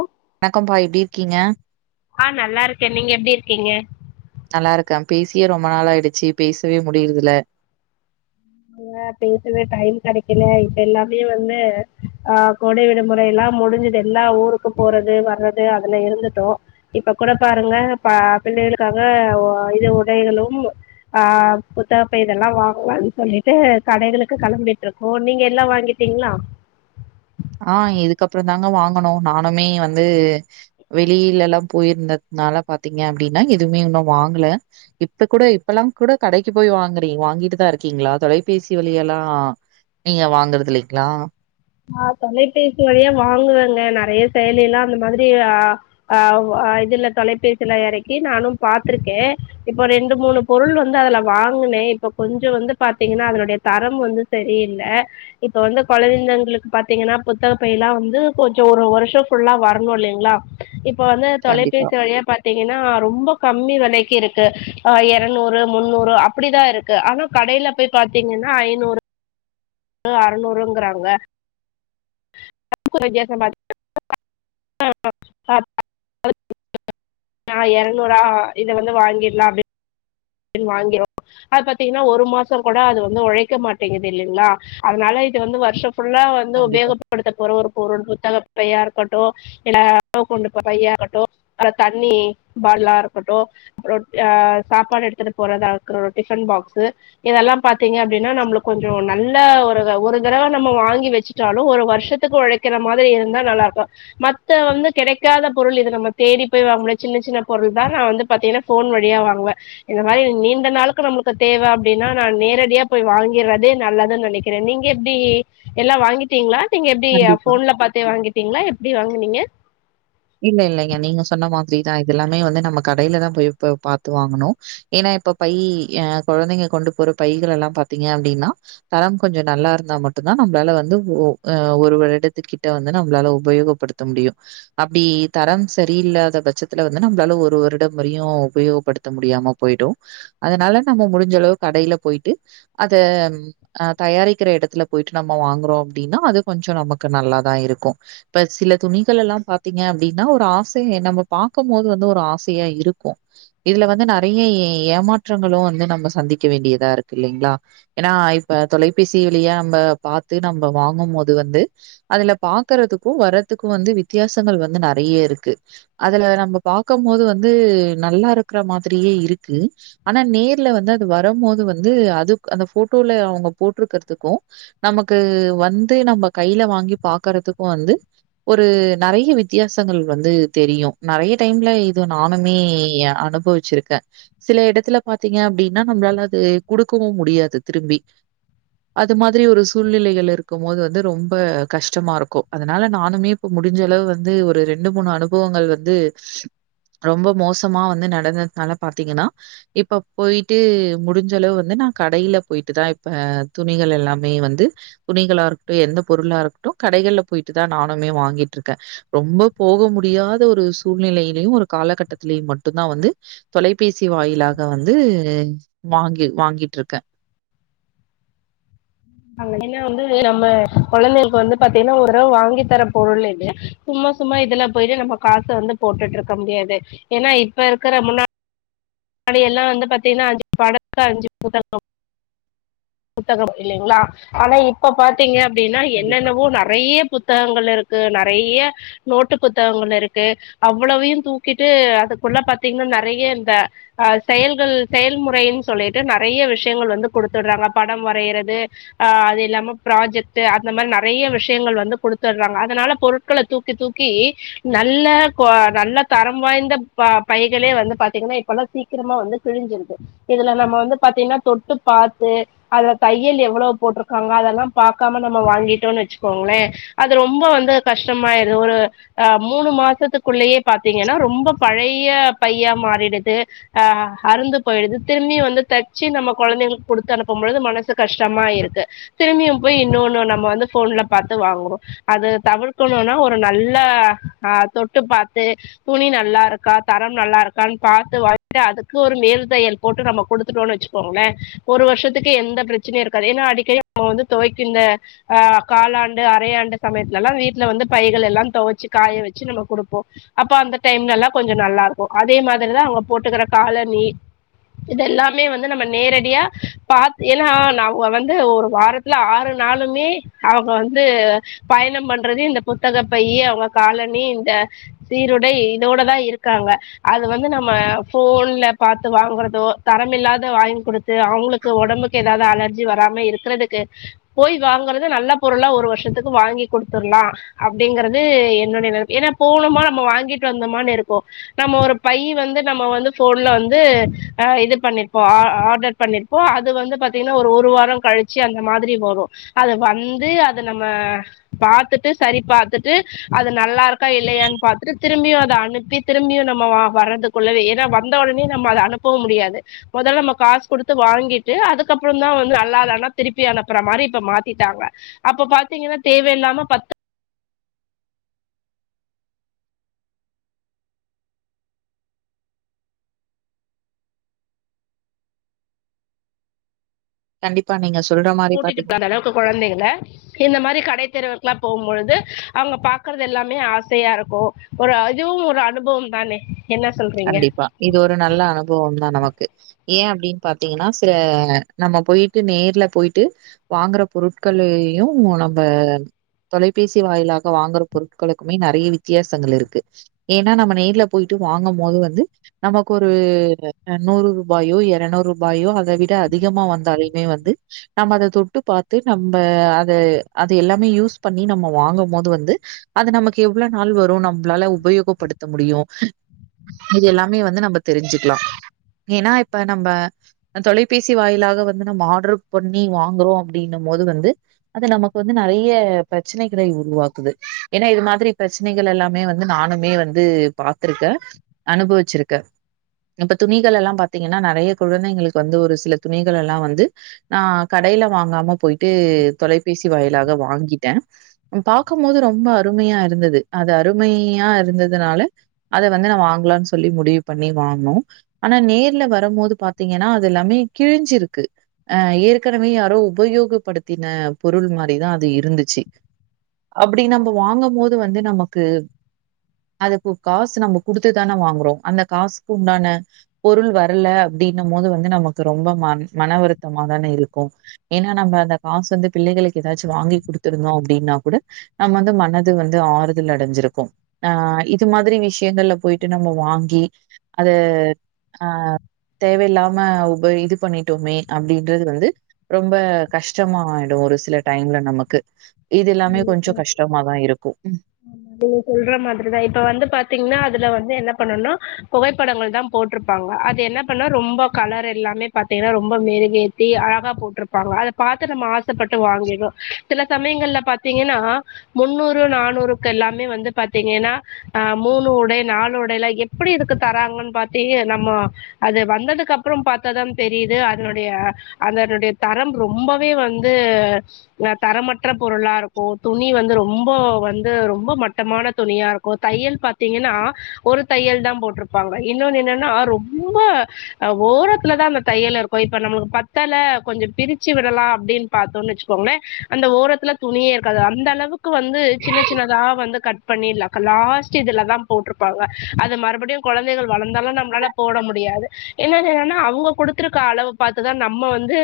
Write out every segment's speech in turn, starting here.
ஒ வணக்கம்பா எப்டி இருக்கீங்க ஆ நல்லா இருக்கே நீங்க எப்டி இருக்கீங்க க்க பேசியே ரொம்ப நாள் ஆயிடுச்சு பேசவே முடியுதுல பேசவே டைம் கடைக்கல இப்ப எல்லாமே வந்து ஆ கோடை விடுமுறை எல்லா முடிஞ்சுது எல்லா ஊருக்கு போறது வர்றது அதுல இருந்துட்டோ இப்ப கூட பாருங்க பிள்ளைகளுக்காக இது உடைகளும் ஆ புத்தகப்பை இதெல்லா வாங்கலாம்னு சொல்லிட்டு கடைகளுக்கு களம்பிட்டு இருக்கோம் நீங்க எல்லா வாங்கிட்டீங்களா ஆ இதுக்கப்புறம் தாங்க வாங்கனும் நானுமே வந்து வெளியில எல்லா போயிருந்தே னால பாத்தீங்க அப்படின்னா எதுவுமே இன்னும் வாங்கல இப்ப கூட இப்பெல்லாம் கூட கடைக்கு போய் வாங்குறீங்க வாங்கிட்டு தான் இருக்கீங்களா தொலைபேசி வழியா எல்லா நீங்க வாங்கறது இல்லைங்களா ஆ தொலைபேசி வழியா வாங்குவேங்க நிறைய செயலி எல்லா அந்த மாதிரி ஆ ஆ இதுல தொலைபேசியில் இறக்கி நானும் பார்த்திருக்கே இப்ப ரெண்டு மூணு பொருள் வந்து அதுல வாங்கின இப்ப கொஞ்சம் வந்து பாத்தீங்கன்னா அதனுடைய தரம் வந்து சரியில்ல இப்ப வந்து குழந்தைகளுக்கு பாத்தீங்கன்னா புத்தக பை எல்லா வந்து கொஞ்சம் ஒரு வருஷம் ஃபுல்லா வரணும் இல்லைங்களா இப் இப்ப வந்து கண்டிப்பா தொலைபேசி வழியா பாத்தீங்கன்னா ரொம்ப கம்மி விலைக் இருக்கு ஆ இருநூறு முன்னூறு அப்படிதான் இருக்கு ஆனா கடையில போய் பாத்தீங்கன்னா ஐநூறு அறநூறுங்கறாங்க வித்தியசம் பா [unintelligible] நா இரநூறா இத வந்து வாங்கிடலாம் அப்டி வாங்ரூம் அது பாத்தீங்கன்னா ஒரு மாசம் கூட அது வந்து உழைக்க மாட்டேங்குது இல்லைங்களா அதனால வாங்கிட்டு வந்து வருஷம் ஃபுல்லா வந்து கண்டிப்பா உபயோகப்படுத்த போற ஒரு பொருள் புத்தக பையா இருக்கட்டு இல்ல [unintelligible] கொண்டு போர பையா இருக்கட்டு அல்ல தண்ணி பாடலா இருக்கட்டு அப்புறம் அ சாப்பாடு எடு போறதா இருகட்டும் டிபன் பாக்ஸ் இதெல்லா பார்த்தீங்க அப்படின்னா நம்மளுக்கு கொஞ்ச நல்ல ஒரு ஒரு தடவை நம்ம வாங்கி வச்சுட்டாலு ஒரு வருஷத்துக்கு உழைக்கிற மாதிரி இருந்தா நல்லா இருக்கு மத்த வந்து கிடைக்காத பொருள் இது நம்ம தேடி போய் வாங்கடிய சின்ன சின்ன பொருள் தான் நான் வந்து பாத்தீங்கன்னா போன் வழியா வாங் வாங்குவ இந்த மாதிரி நீண்ட நாளுக்கு நம்மளுக்கு தேவை அப்படின்னா நான் நேரடியா போய் வாங்கறதே நல்லதுன்னு நினைக்கிறே நீங்க எப்டி எல்லாம் வாங்கிட்டீங்களா நீங்க எப்படி கண்டிப்பா. போன்ல பாத்தே வாங்கிட்டீங்களா எப்படி வாங்கினீங்க இல்ல இல்லலைங்க நீங்க சொன்ன மாதிரிதான் இது எல்லாமே வந்து நம்ம கடையில தான் போய் பாத்து வாங்கணும் ஏன்னா இப்ப பை குழந்தைங்க கொண்டு போற பைகள் எல்லாம் பாத்தீங்க அப்படின்னா தரம் கொஞ்சம் நல்லா இருந்தா மட் மட்டும்தான் நம்மளால வந்து ஒரு வருடத்க்கிட்ட வந்து நம்மளால உபயோகப்படுத்த முடியும் அப்படி தரம் சரியில்லாத பட்சத்துல வந்து நம்மளாலும் ஒரு வருடம் வரையும் உபயோகப்படுத்த முடியாம போயிடுது அதனால நம்ம முடிஞ்சளவு கடைல போயிட்டு அத தயாரிக்கிற இடத்துல போயிட்டு நம்ம வாங்குறோ அப்படின்னா அது கொஞ்சம் நமக்கு நல்லா தான் இருக்கு இப்போ சில துணிகள் எல்லா பாத்தி ங்க அப்படின்னா ஒரு ஆசைய நம்ம பார்க்கபோது வந்து ஒரு ஆசையா இருக்கு இதுல வந்து நறைய ஏமாற்றங்களு வந்து நம்ம சந்திக்க வேண்டியதா இருக்கு இல்லிங்ளா ஏன்னா இப்ப தொலைபேசி வழியா ம்ப பாத்து நம்ப வாங்கும் போது வந்து அதுல பாக்கறதுக்கு வரதுக்கு வந்து வித்தியாச சங்கள் வந்து நறைய்ய இருக்கு அதுல நம்ம பாக்கம்மோது வந்து நல்லாருக்ற மாதிரியே இருக் கு ஆனா நேர்ல வந்து அது வரம்மோது வந்து அது அந்த ஃபோட்டோல அவங்க போட்ருக்கற்துக்கு நமக்கு வந்து நம்ம கைய்ல வாங்கி பாக்கறதுக்கு வந்து ஒரு நறைய்ய வித்யாசங்கள் வந்து தெரியு நறைய்ய டைம்ல இது நானுமே அனுபவிச்சிருக்க சில எடத்துல பாத்தீங்க அப்டீன்னா நம்மளால அது குடுக்கவும் முடியாது திரும்பி அது மாதிரி ஒரு சூழ்நிலைகள் இருக்கும் போது வந்து ரொம்ப கஷ்டமா இருக்கு அதனால நானுமே இப்ப முடி முடிஞ்ச அளவு வந்து ஒரு ரெண்டு மூணு அனுபவங்கள் வந்து ரொம்ப மோசமா வந்து நடந்தத்னால பாத்தீங்கன்னா இப்ப போயிட்டு முடிஞ்சளவு வந்து நா கடைல போயிட்டு தா இப்ப துணிகள் எல்லாமே வந்து துணிகளாருக்ட்டு எந்த பொருளாருக்ட்டு கடைகள்ல போயிட்டு தா நானுமே வாங்கி ட்ருக்கே ரொம்ப போக முடியாத ஒரு சூழ்நிலையிலயு ஒரு காலகட்டத்லயும் மட்டுந்தா வந்து தொலைபேசி வாயிலாக வந்து வாங்கி வாங்கிட்ருக்கே ஏன்னா வந்து நம்ம கொழந்தைளுக்கு வந்து பாத்தீன்னா ஒர்ரவ வாங்கி தர பொர்ளுலே சும் சும்மா சும்மா இதுல போயிட்டு நம்ம காச வந்து போட்டுட்ருக்க முடியாது ஏன்னா இப்ப இருக்கற முன்னா டி எல்லா வந்து பாத்தீன்னா அஞ்சு பாடக்கு அஞ்சு புத்தகம் புத்தகம் இல்லைங்களா ஆனா இப்ப பாத்தீங்க அப்டின்னா கண்டிப்பா. என்னென்னவோ நறைய புத்தகங்கள் இருக்கு நறைய்ய நோட்டு புத்தகங்கள் இருக்கு அவ்வளவையும் தூக்கிட்டு அது ல்ல பாத்தீங்ன்னா நறைய்ய இந்த அஹ் செயல்கள் செயல்முறைன் சொல்லிட்டு நறைய்ய விஷ்யங்கள் வந்து குடுத்துட்றாங்க படம் வரையிறது அ அது இல்லாம ப்ராஜெக்ட்டு அந்த மாரி நறைய்ய விஷ்யங்கள் வந்து குடுத்தட்றாங்க அதனால பொருட்கள தூக்கி தூக் கி நல்ல கோ நல்ல தரம் வாய்ந்த பைகளே வந்து பாத்தீங்கன்னா இப்பல்லா சீக் க்கிரமா வந்து கிழிஞ்சிருது இதுல நம்ம வந்து பாத்தீங்கன்னா தொட்டு பாத்து அதுல தைய்யல் எவ்வளோ போ போட்ருக்காங்க அதெல்லாம் பாக்காம நம்ம வாங்கீட்டோனு வெச்சுக்கோங்ளேன் அது ரொம்ப வந்து கஷ்டமாயிரு ஒரு ஆ மூணு மாசத்துக்குள்ளயே பாத்தீங்கன்னா ரொம்ப பழைய்ய பையா மாறிடுது ஆ அருந்து போயிடுது திரும்பி வந்து தச்சு நம்ம கொழந்தைங்களுக்கு குடுத்து அனுப்பும்பொழுது மனசு கஷ்டமா இரு க்கு திரும்பியும் போய் இன்னோன்னு நம்ம வந்து ஃபோன்ல பாத்து வாங்குறோ அது தவிர்க்கணுனா ஒரு நல் ல ஆ தொட்டு பாத்து துணி நல்லா ருக்கா தரம் நல்லா ருக்கான் பாத்து வாங் அதுக்கு ஒரு மேல் தையல் போட்டு நம்ம குடுத்துட்டோன்னு வெச்சுக்கோங்ளே ஒரு வர்ஷத்துக்கு எந்த ப்ரச்சனையு இருக்காது என் அடிக்கடி ம வந்து துவக்கின்ற காலாண்டு அரையாண்டு சமயத்ல ல்லா வீட்ல வந்து பைகள் எல்லா தொவச்சு காய வச்சு நம்ம குடுப்போ அப்ப அந்த டைம் ல எல்லா கொஞ்சொ நல்லா இருக்கு அதே மாதிரி தான் அவங்க போட்டுக்கற காலணி இது எல்லாமே வந்து நம்ம நேரடியா பாத் ஏன்னா ந வ வந்து ஒரு வாரத்துல ஆறு நாலுமே அவங்க வந்து பயணம் பண்றது இந்த புத்தகப் பைய்யு அவங்க காலனி இந்த சீருடை இதோட தா இருக்காங்க அது வந்து நம்ம ஃபோன்ல பாத்து வாங்குறதோ தரம்இல்லாத வங்கி குடுத்து அவங்களுக்கு ஒடம்புக்கு ஏதாது அலர்ஜ் ஜி வராம இருக்றதுக்கு போய் வாங்கறது நல்ல பொருளா ஒரு வர்ஷத்துக்கு வாங்கி குடுத்துர்லா அப் ப்டிங்கறது என்னுடைய நெனப் ஏன்னா போனொமா நம்ம வாங்கிட் வந்தமானு இருக்கு நம்ம ஒரு பை வந்து நம்ம வந்து ஃபோன்ல வந்து இது பண்ணிர்ப்போ ஆ ஆர்டர் பண்ணிர்ப்போ அது வந்து பாத்தீங்ன்னா ஒரு ஒரு ரு வாரம் கழிச்சு அந்த மாதிரி வரு அது வந்து அது நம்ம பாத்துட்டு சரி பா த்துட்டு அது நல்லாருக்கா இல்லையான் பாத்துட்டு திரும்பியு அத அனுப்பி திரும்பியு நம்ம வா வரதுக் கொள்ளவே ஏன்னா வந்த ஒடனே நம்ம அத அனுப்பவு முடியாது மொதல் நம்ம காசு குடுத்து வாங்கிட்டு அதுக்கப்றந் தா வந்து நல்லாலனா திருப்பி அனுப்புற மாரி இப்ப மாத்திட்டாங்க அப்ப பாத்தீங்கன்னா தேவையில்லாம பத்து கண்டிப்பா நீங்க சொல்ற மாரி பார்த்தீங்கன்னா கூட்டிட்டு [unintelligible] அளவுக்கு கொழந்தைகள இந்த மாரி கடைத்தெருவுக்லா போம்பொழுது அங்க பாக்கறதெல்லாமே ஆசையா இருக்கு ஒரு அதுவு ஒரு அனுபவம் தானே என்ன சொல்றீங்க கண்டிப்பா இது ஒரு நல்ல அனுபவம் தா நமக்கு ஏன் அப்படின் பாத்தீங்கன்னா சில நம்ம போயிட்டு நேர்ல போயிட்டு வாங்குற பொருட்கள் யும் நம்ப தொலைபேசி வாயிலாக வாங்கற பொருட்களுக்குமே நெறய வித்தியாசங்கள் இருக்கு ஏன்னா நம்ம நேர்ல போயிட்டு வாங்கம் போது வந்து நமக்கு ஒரு நூறு ரூபாயோ இரநூறு ரூபாயோ அத விட அதிகமா வந்து தாலுமே வந்து நம்ம அத தொட்டு பாத்து நம்ம அத அத எல்லாமே யூஸ் பண்ணி நம்ம வா வாங்கும் போது வந்து அது நமக்கு எவ்வளவு நாள் வரும் நம்மளால உபயோகப்படுத்த முடியும் இது எல்லாமே வந்து நம்ம தெரிஞ்சுக்கலா ஏன்னா இப்ப நம்ம தொலைபேசி வாயிலாக வந்து நம்ம ஆர்டர் பண்ணி வாங்குறோம் அப்படின்னும் போது வந்து அது நமக்கு வந்து நறைய பிரச்சனைகளை உருவாக்குது ஏன்னா இது மாதிரி பிரச்சனைகள எல்லாமே வந்து நானுமே வந்து பாத்துருக்கே அனுபவிச்சிருக்கே இப்ப துணிகளல்லா பாத்தீங்கன்னா நறய குழந்தைங்களுக்கு வந்து ஒரு சில துணிகளல்லாம் வந்து ஆ கடை ல வாங்காம போயிட்டு தொலைபேசி வயிலாக வாங்கிட்டே பாக்கம்போது ரொம்ப அருமை யா இருந்தது அது அருமையா இருந்ததுனால அத வந்து நா வாங்க லான்னு சொல்லி முடிவு பண்ணி வாங்கனோம் ஆனா நேர்ல வரம் போது பாத்தீங்கன்னா அது எல்லாமே கிழிஞ்சிருக்கு அ ஏற்கனவே யாரோ உபயோகப்படுத்தின பொருள் மாரிதான் அது இருந்துச்சு அப்படி நம்ம வாங்கம் போது வந்து நமக்கு அதுக்கு காசு நம்ம குடுத் துதான வாங்குறோ அந்த காசுக்கு உண்டான பொருள் வரல அப்படின்னும் போது வந்து நமக்கு ரொம்ப மன மன வருத்தமா தானே இருக்கு ஏன்னா நம்ம அந்த காசு வந்து பிள்ளைகளுக்கு ஏதாச்சு வாங்கி குடுத்துருந்தோ அப்படின்னு கூட நம்ம வந்து மனது வந்து ஆறுதல் அடைஞ்சிருக்கும் ஆ இது மாதிரி விஷயங்கள்ல போயிட்டு விட்டு நம்ம வாங்கி அத ஆ தேவையில்லாம உப இது பண்ணிட்டோமே அப்படின்றது வந்து ரொம்ப கஷ்டமாயிடு ஒரு சில டைம்ல நமக்கு இது எல்லாமே கொஞ்சகஷ்டமா தா இருக்கு ஆமா நீங்க சொல்ற மாதிரிதா இப்ப வந்து பாத்திங்னா அதுல வந் து என்ன பண்ணுனா புகைப்படங்கள் தா போட்ருப்பாங்க அது என்ன பண்ண ரொம்ப கலர் எல்லாமே பாத்திங்னா ரொம்ப மெருகேத்தி அழகா போட்ருப்பாங்க அத பாத்து நம்ம ஆசப்பட்டு வாங்கிடறோ சில சமயங்கள்ல பாத்திங்கனா முன்னூறு நானூறுக்கெல்லாமே வந்து பாத்திங்கனா ஆ மூணு உடை நா லு உடைலா எப்படி இதுக்கு தராங்கன் பாத்தியே நம்ம அது வந்ததுக்கப்புற பாத்தாதான தெரிது அதனுடைய அதனுடைய தரம் ரொம்பவே வந்து தரமற்ற பொருளா இருக்கு துணி வந்து ரொம்ப வந்து ரொம்ப மட்டமான துணியா இருக்கு தையல் பாத்திங்கனா ஒரு தையல் தா போட்ருப்பாங்க இன்னொனு என்னனா ரொம்ப ஓரத்துல தா அந்த தையல் இருக்கு இப்ப நமளுக்கு பத்தல கொஞ்ச பிரிச்சு விடலா அப்டின் பாத்தோன் வச்சுக்கோங்ளே அந்த ஓரத்துல துணியே இருக்காது அந்த அளவுக்கு வந்து சின்ன சின்னதா வந்து கட் பண்ணி லக லாஸ்ட் இதுல தா போட்ரு ப்பாங்க அது மறுபடியு குழந்தைகள் வளந்தாலு நம்ளால போட முடியாது இன்னொனு என்னனா அவுங்க குடுத்துருக்க அளவ பாத்துதா நம்ம வந்து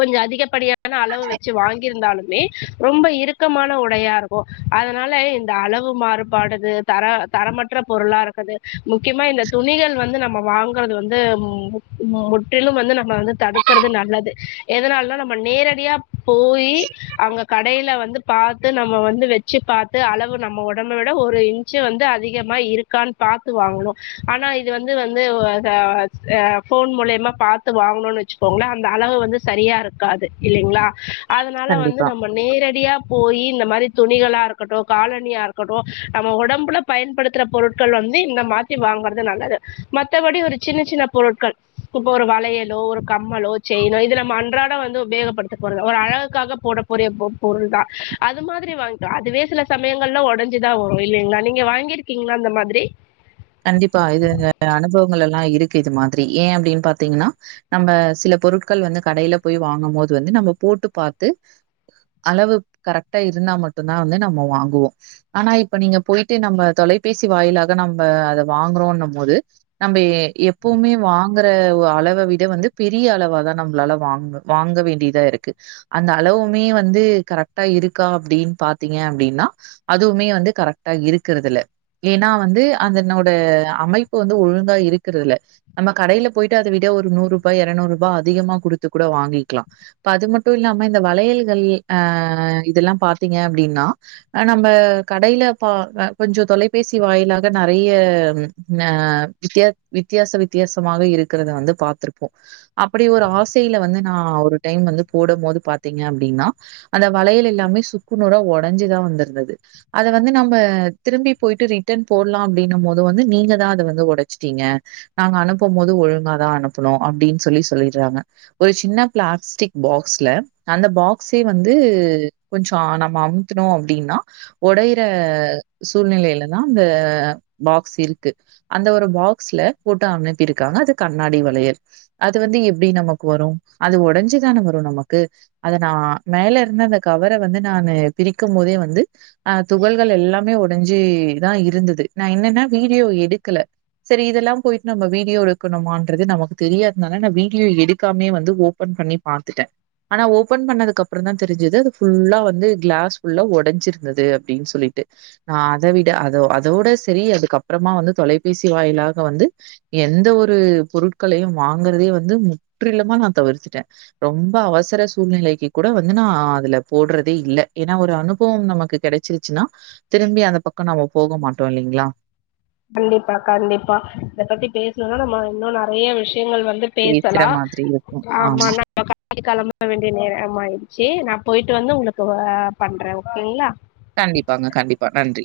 கொஞ்ச அதிகப்படியான அளவு வச்சு வாங்கிருந்தாலும் மே ரொம்ப இருக்கமான உடையா இருக்கு அதனால இந்த அளவு மாறுபாடுது தர தரமற்ற பொருளா இருக்கது முக்கியமா இந்த துணிகள் வந்து நம்ம வாங்கறது வந்து மு முற்றிலும் வந்து நம்ம வந்து தடுக்கறது நல்லது எதனாலனா நம்ம நேரடியா போயி அங்க கடையில வந்து பாத்து நம்ம வந்து வெச்சு பாத்து அளவு நம்ம ஒடம்ப விட ஒரு இன்ச்சு வந்து அ திகமா இருக்கான் பாத்து வாங்கணு ஆனா இது வந்து வந்து ஆ ஆ ஃபோன் மூலிய மா பாத்து வாங்னோன் வச்சுக்கோங்ளே அந்த அளவு வந்து சரியா இருக்காது இல்லைங்ளா அதனால வந்து கண்டிப்பா. நம்ம நேரடியா போயி இந்த மாதிரி துணிகளா இருக்கட்டு காலணியா இருக்கட்டு நம்ம ஒடம்புல பயன்படுத்தற பொருட்கள் வந்து இந்த மா மாத்தி வாங்கறது நல்லது மத்தபடி ஒரு சின்ன சின்ன பொருட்கள் இப்ப ஒரு வளையலோ ஒரு கம்மலோ ஒரு செயினோ இது நம்ம அன்றாட வந்து உபயோகப்படுத்தப்போறது ஒரு அழகு க்காக போட போறிய பொ பொருள் தா அது மாதிரி வாங்க்க அதுவே சில சமயங்கள்ல ஒடஞ்சுதா வரு இல்லைங் ளா நீங்க வாங்கிருக்கிங்ளா இந்த மாதிரி கண்டிப்பா இது அனுபவங்களெல்லா இருக்கு இது மாதிரி ஏ அப்டின் பாத்திங்னா நம்ம சில பொருட்கள் வந்து கடையில போய் வாங்கும் போது வந்து நம்ம போட்டு பாத்து அளவு கரெக்டா இருந்தா மட்டுந்தா வந்து நம்ம வாங்குவோ ஆனா இப்ப நீங்க போய்ட்டு நம்ம தொலை பேசி வாயிலாக நா ம்ப அத வாங்கறோன்னம் போது நம்ப எப்பவுமே வாங்குற அளவ விட வந்து பெரி ய அளவா தா நம்ளால வாங்க வாங்க வேண்டியதா இருக்கு அந்த அளவுமே வந்து கரெக்டா இருக்கு கா அப்டின் பாத்திங்க அப்டினா அதுவுமே வந்து கரெக்டா இருக்கறதில்ல ஏனா வந்து அதனோட அமைப்பு வந்து ஒழுங்கா இருக்கறதில்ல நம்ம கடையில போயிட்டு அத விட ஒரு நூறுபா எரநூ ருபா அதிகமா குடுத்து கூட வாங்கிக்லா இப்ப அது மட்டு இல்லாம இந்த வளையல்கள் அ இது எல்லாம் பாத்திங்க அப்டின்னா நம்ம கடையில பா கொஞ்ச தொலைபேசி வாயிலா க நறைய அ வித்யா வித்தியாச வித்தியாசமாக இருக்கறத வந்து பாத்துருப்போ அப்படி ஒரு ஆசைல வந்து நா ஒரு டைம் வந்து போடும் போது பாத்திங்க அப்டினா அந்த வளையல் எல்லாமே சுக்கு நூறா ஒடஞ்சுதா வந்துருந்துது அத வந்து நம்ம திரும்பி போய்ட்டு ரிட்டன் போடலா அப்டின்னும் போது வந்து நீங்க தா அத வந்து ஒடச்சிட்டிங்க நாங்க அனுப்பும் போது ஒழுங்காதா அனுப்புனோ அப்டின் சொல்லி சொல்லிடுறாங்க ஒரு சின்ன பிளாஸ்டிக் பாக்ஸ்ல அந்த பாக்ஸே வந்து து கொஞ்ச நம்ம அமுத்துனோ அப்டின்னா ஒடையிற சூழ்நிலையில தா இந்த பாக்ஸ் இருக்கு அந்த ஒரு பாக்ஸ்ல போட்டு அனுப்பிருக்காங்க அது கண்ணாடி வளைய ல் அது வந்து எப்டி நமக்கு வரு அது ஒடஞ்சுதான வரு நமக்கு அத நா மேல இருந்த அந்த கவர வந்து நானு பிரிக்கும் போதே வந்து அ துகள்கள் எல்லாமே ஒடஞ்சி தா இருந்துது நா என்னன்னா வீடியோ எடுக்கல சரி இதெல்லாம் போயிட் நம்ம வீடியோ எடுக்கணுமான்றது நமக்கு தெரியாதனால நா வீடியோ எடுக்காமயே வந்து ஓபன் பண்ணி பாத்துட்ட ஆனா ஓபன் பண்ணதுக்கப்புறந்தா தெரிஞ்சது அது ஃபுல்லா வந்து கிளாஸ் ஃபுல்லா ஒடஞ்சிருந்துது அப்டின் சொல்லி ட்டு அ அத வி ட்டு அதோ அதோட செரி அதுக்கப்பறமா வந்து தொலைபேசி வாயிலாக வந்து எந்த ஒரு பொரு ட்களையு வாங்கறதயே வந்து முற்றிலுமா நா தவிர்த்துட்டே ரொம்ப அவசர சூழ்நிலைக்கி கூட வ ந்து நா அதல போட்றதே இல்ல ஏனா ஒரு அனுபவம் நமக்கு கெடைச்சிருச்சின்னா திரும்பி அந்த ப க்க நம்ம போக மாட்டோ இல்லிங்ளா கண்டிப்பா கண்டிப்பா இத பத்தி பேசணுன்னா நம்ம இன்னு நறைய விஷ் யங்கள் வந்து பேசுற பேசலா மாதிரி இருக்கும். ஆமா [inaudible] [inaudible] கெளம்ப வேண்டிய நேரம் ஆயிடுச்சி நா போயிட்டு வந்து உங்குளுக்கு வ பண்றே ஓகேங்ளா கண்டிப்பாங்க கண்டிப்பா நன்றி